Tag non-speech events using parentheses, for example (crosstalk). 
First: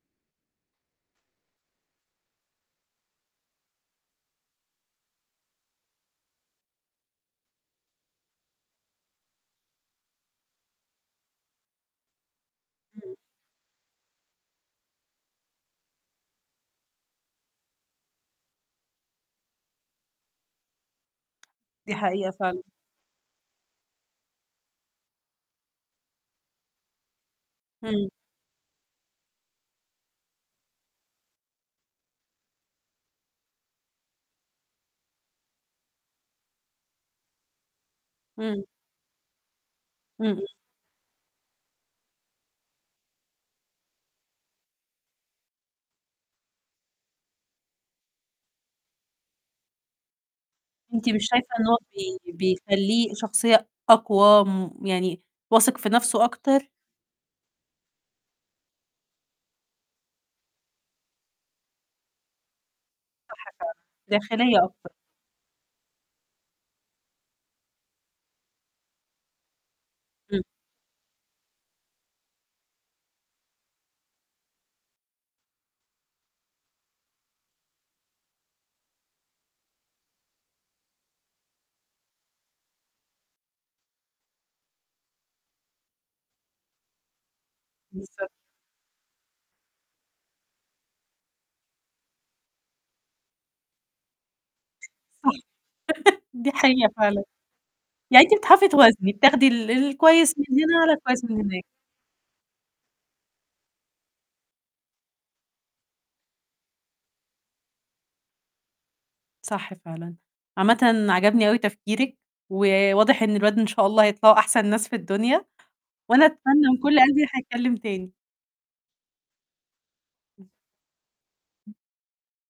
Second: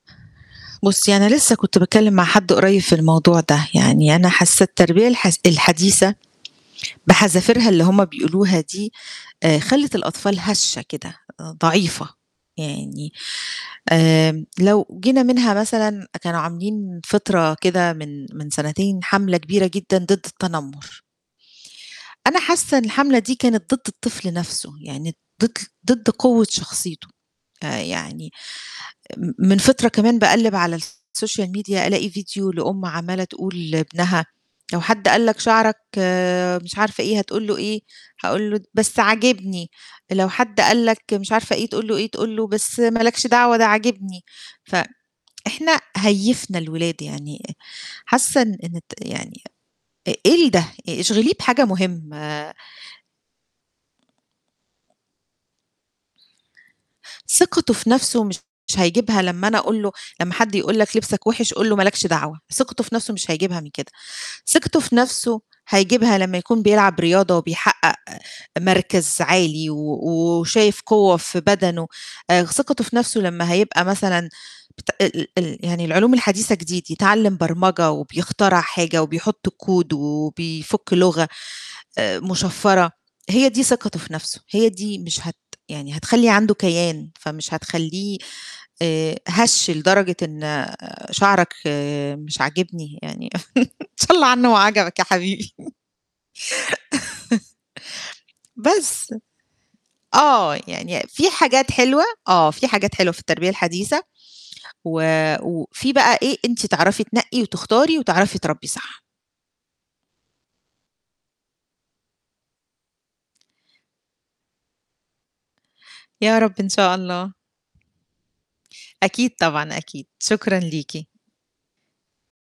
بُصّي أنا لسه كنت باتكلّم مع حد قريب في الموضوع ده، يعني أنا حاسة التربية الحس الحديثة بحذافِيرها اللي هُم بيقولوها دي آآ خلّت الأطفال هشة كده، آآ ضعيفة، يعني إمم. آمم، لو جينا منها مثلًا آآ كانوا عاملين فِطرة كده من من سنتين حملة كبيرة جدًا ضِد التنمُر. دي حقيقة أنا فعلًا. حاسّة إن الحملة دي كانت ضِد الطفل نفسه يعني ضِد ضِد قوة شخصيته. آآ امم. يعني م من فِطرة كمان باقلِّب على الsocial media ألاقي فيديو لأُم عمّالة تقول لابنها: لو "حد قال لك شعرك مش عارفة إيه، هتقول له إيه؟ هاقول له إمم. د بس عاجبني، لو امم، امم. حد قال لك مش عارفة إيه تقول له إيه؟ تقول له بس ما لكش دعوة ده عاجبني." ف إحنا هيِّفنا الولاد يعني آآ حاسة إن إن الت يعني آآ إيه ال ده؟ آآ أنتِ مش اشغليه شايفة بحاجة إن هو بي مُهمة. بيخلّيه شخصية أقوى م يعني واثِق في نَفسه أكتر؟ ثقته في نَفسه مش هيجيبها لمّا أنا أقول له، لمّا حد يقول لك لِبسك وِحش قل له ما لكش دعوة، ثقته في نَفسه مش صح هيجيبها من فعلًا، كده. داخلية ثقته أكتر. في نَفسه هيجيبها لمّا يكون بيلعب رياضة وبيحقق مركز عالي و إمم. وشايف قوة في بدنه. آآ خ ثقته في نَفسه لمّا هيبقى مثلًا بت ال ال ال يعني العلوم الحديثة جديد، يتعلّم برمجة وبيخترع حاجة وبيحُط code وبيفُك لُغة آآ مُشفرة، هي دي ثقته في نَفسه، هي دي مش هت يعني هتخلّي عنده كيان فمش هتخلّيه بالضبط. آآ هَش لدرجة إن شعرك مش عاجبني، يعني (chuckles) إن شا الله عنه ما صح. عجبك يا حبيبي. (laughs) دي حقيقة فعلًا. يعني أنتِ بتعرفي توازني بس بتاخدي ال الكويس من آه، هنا على يعني الكويس في من هناك. حاجات حلوة آه، في حاجات حلوة في التربية الحديثة وفي بقى إيه، أنتِ تعرفي تنقي وتختاري وتعرفي تربّي صح. صح فعلًا. عامةً عَجَبني أوي تفكيرِك وواضح إن الولاد إن شاء الله هيطلعوا أحسن ناس في الدنيا، وأنا يا رب أتمنى إن من شاء كُل قلبي إن الله. إحنا نتكلّم تاني. أكيد طبعًا أكيد، شكرًا ليكِ.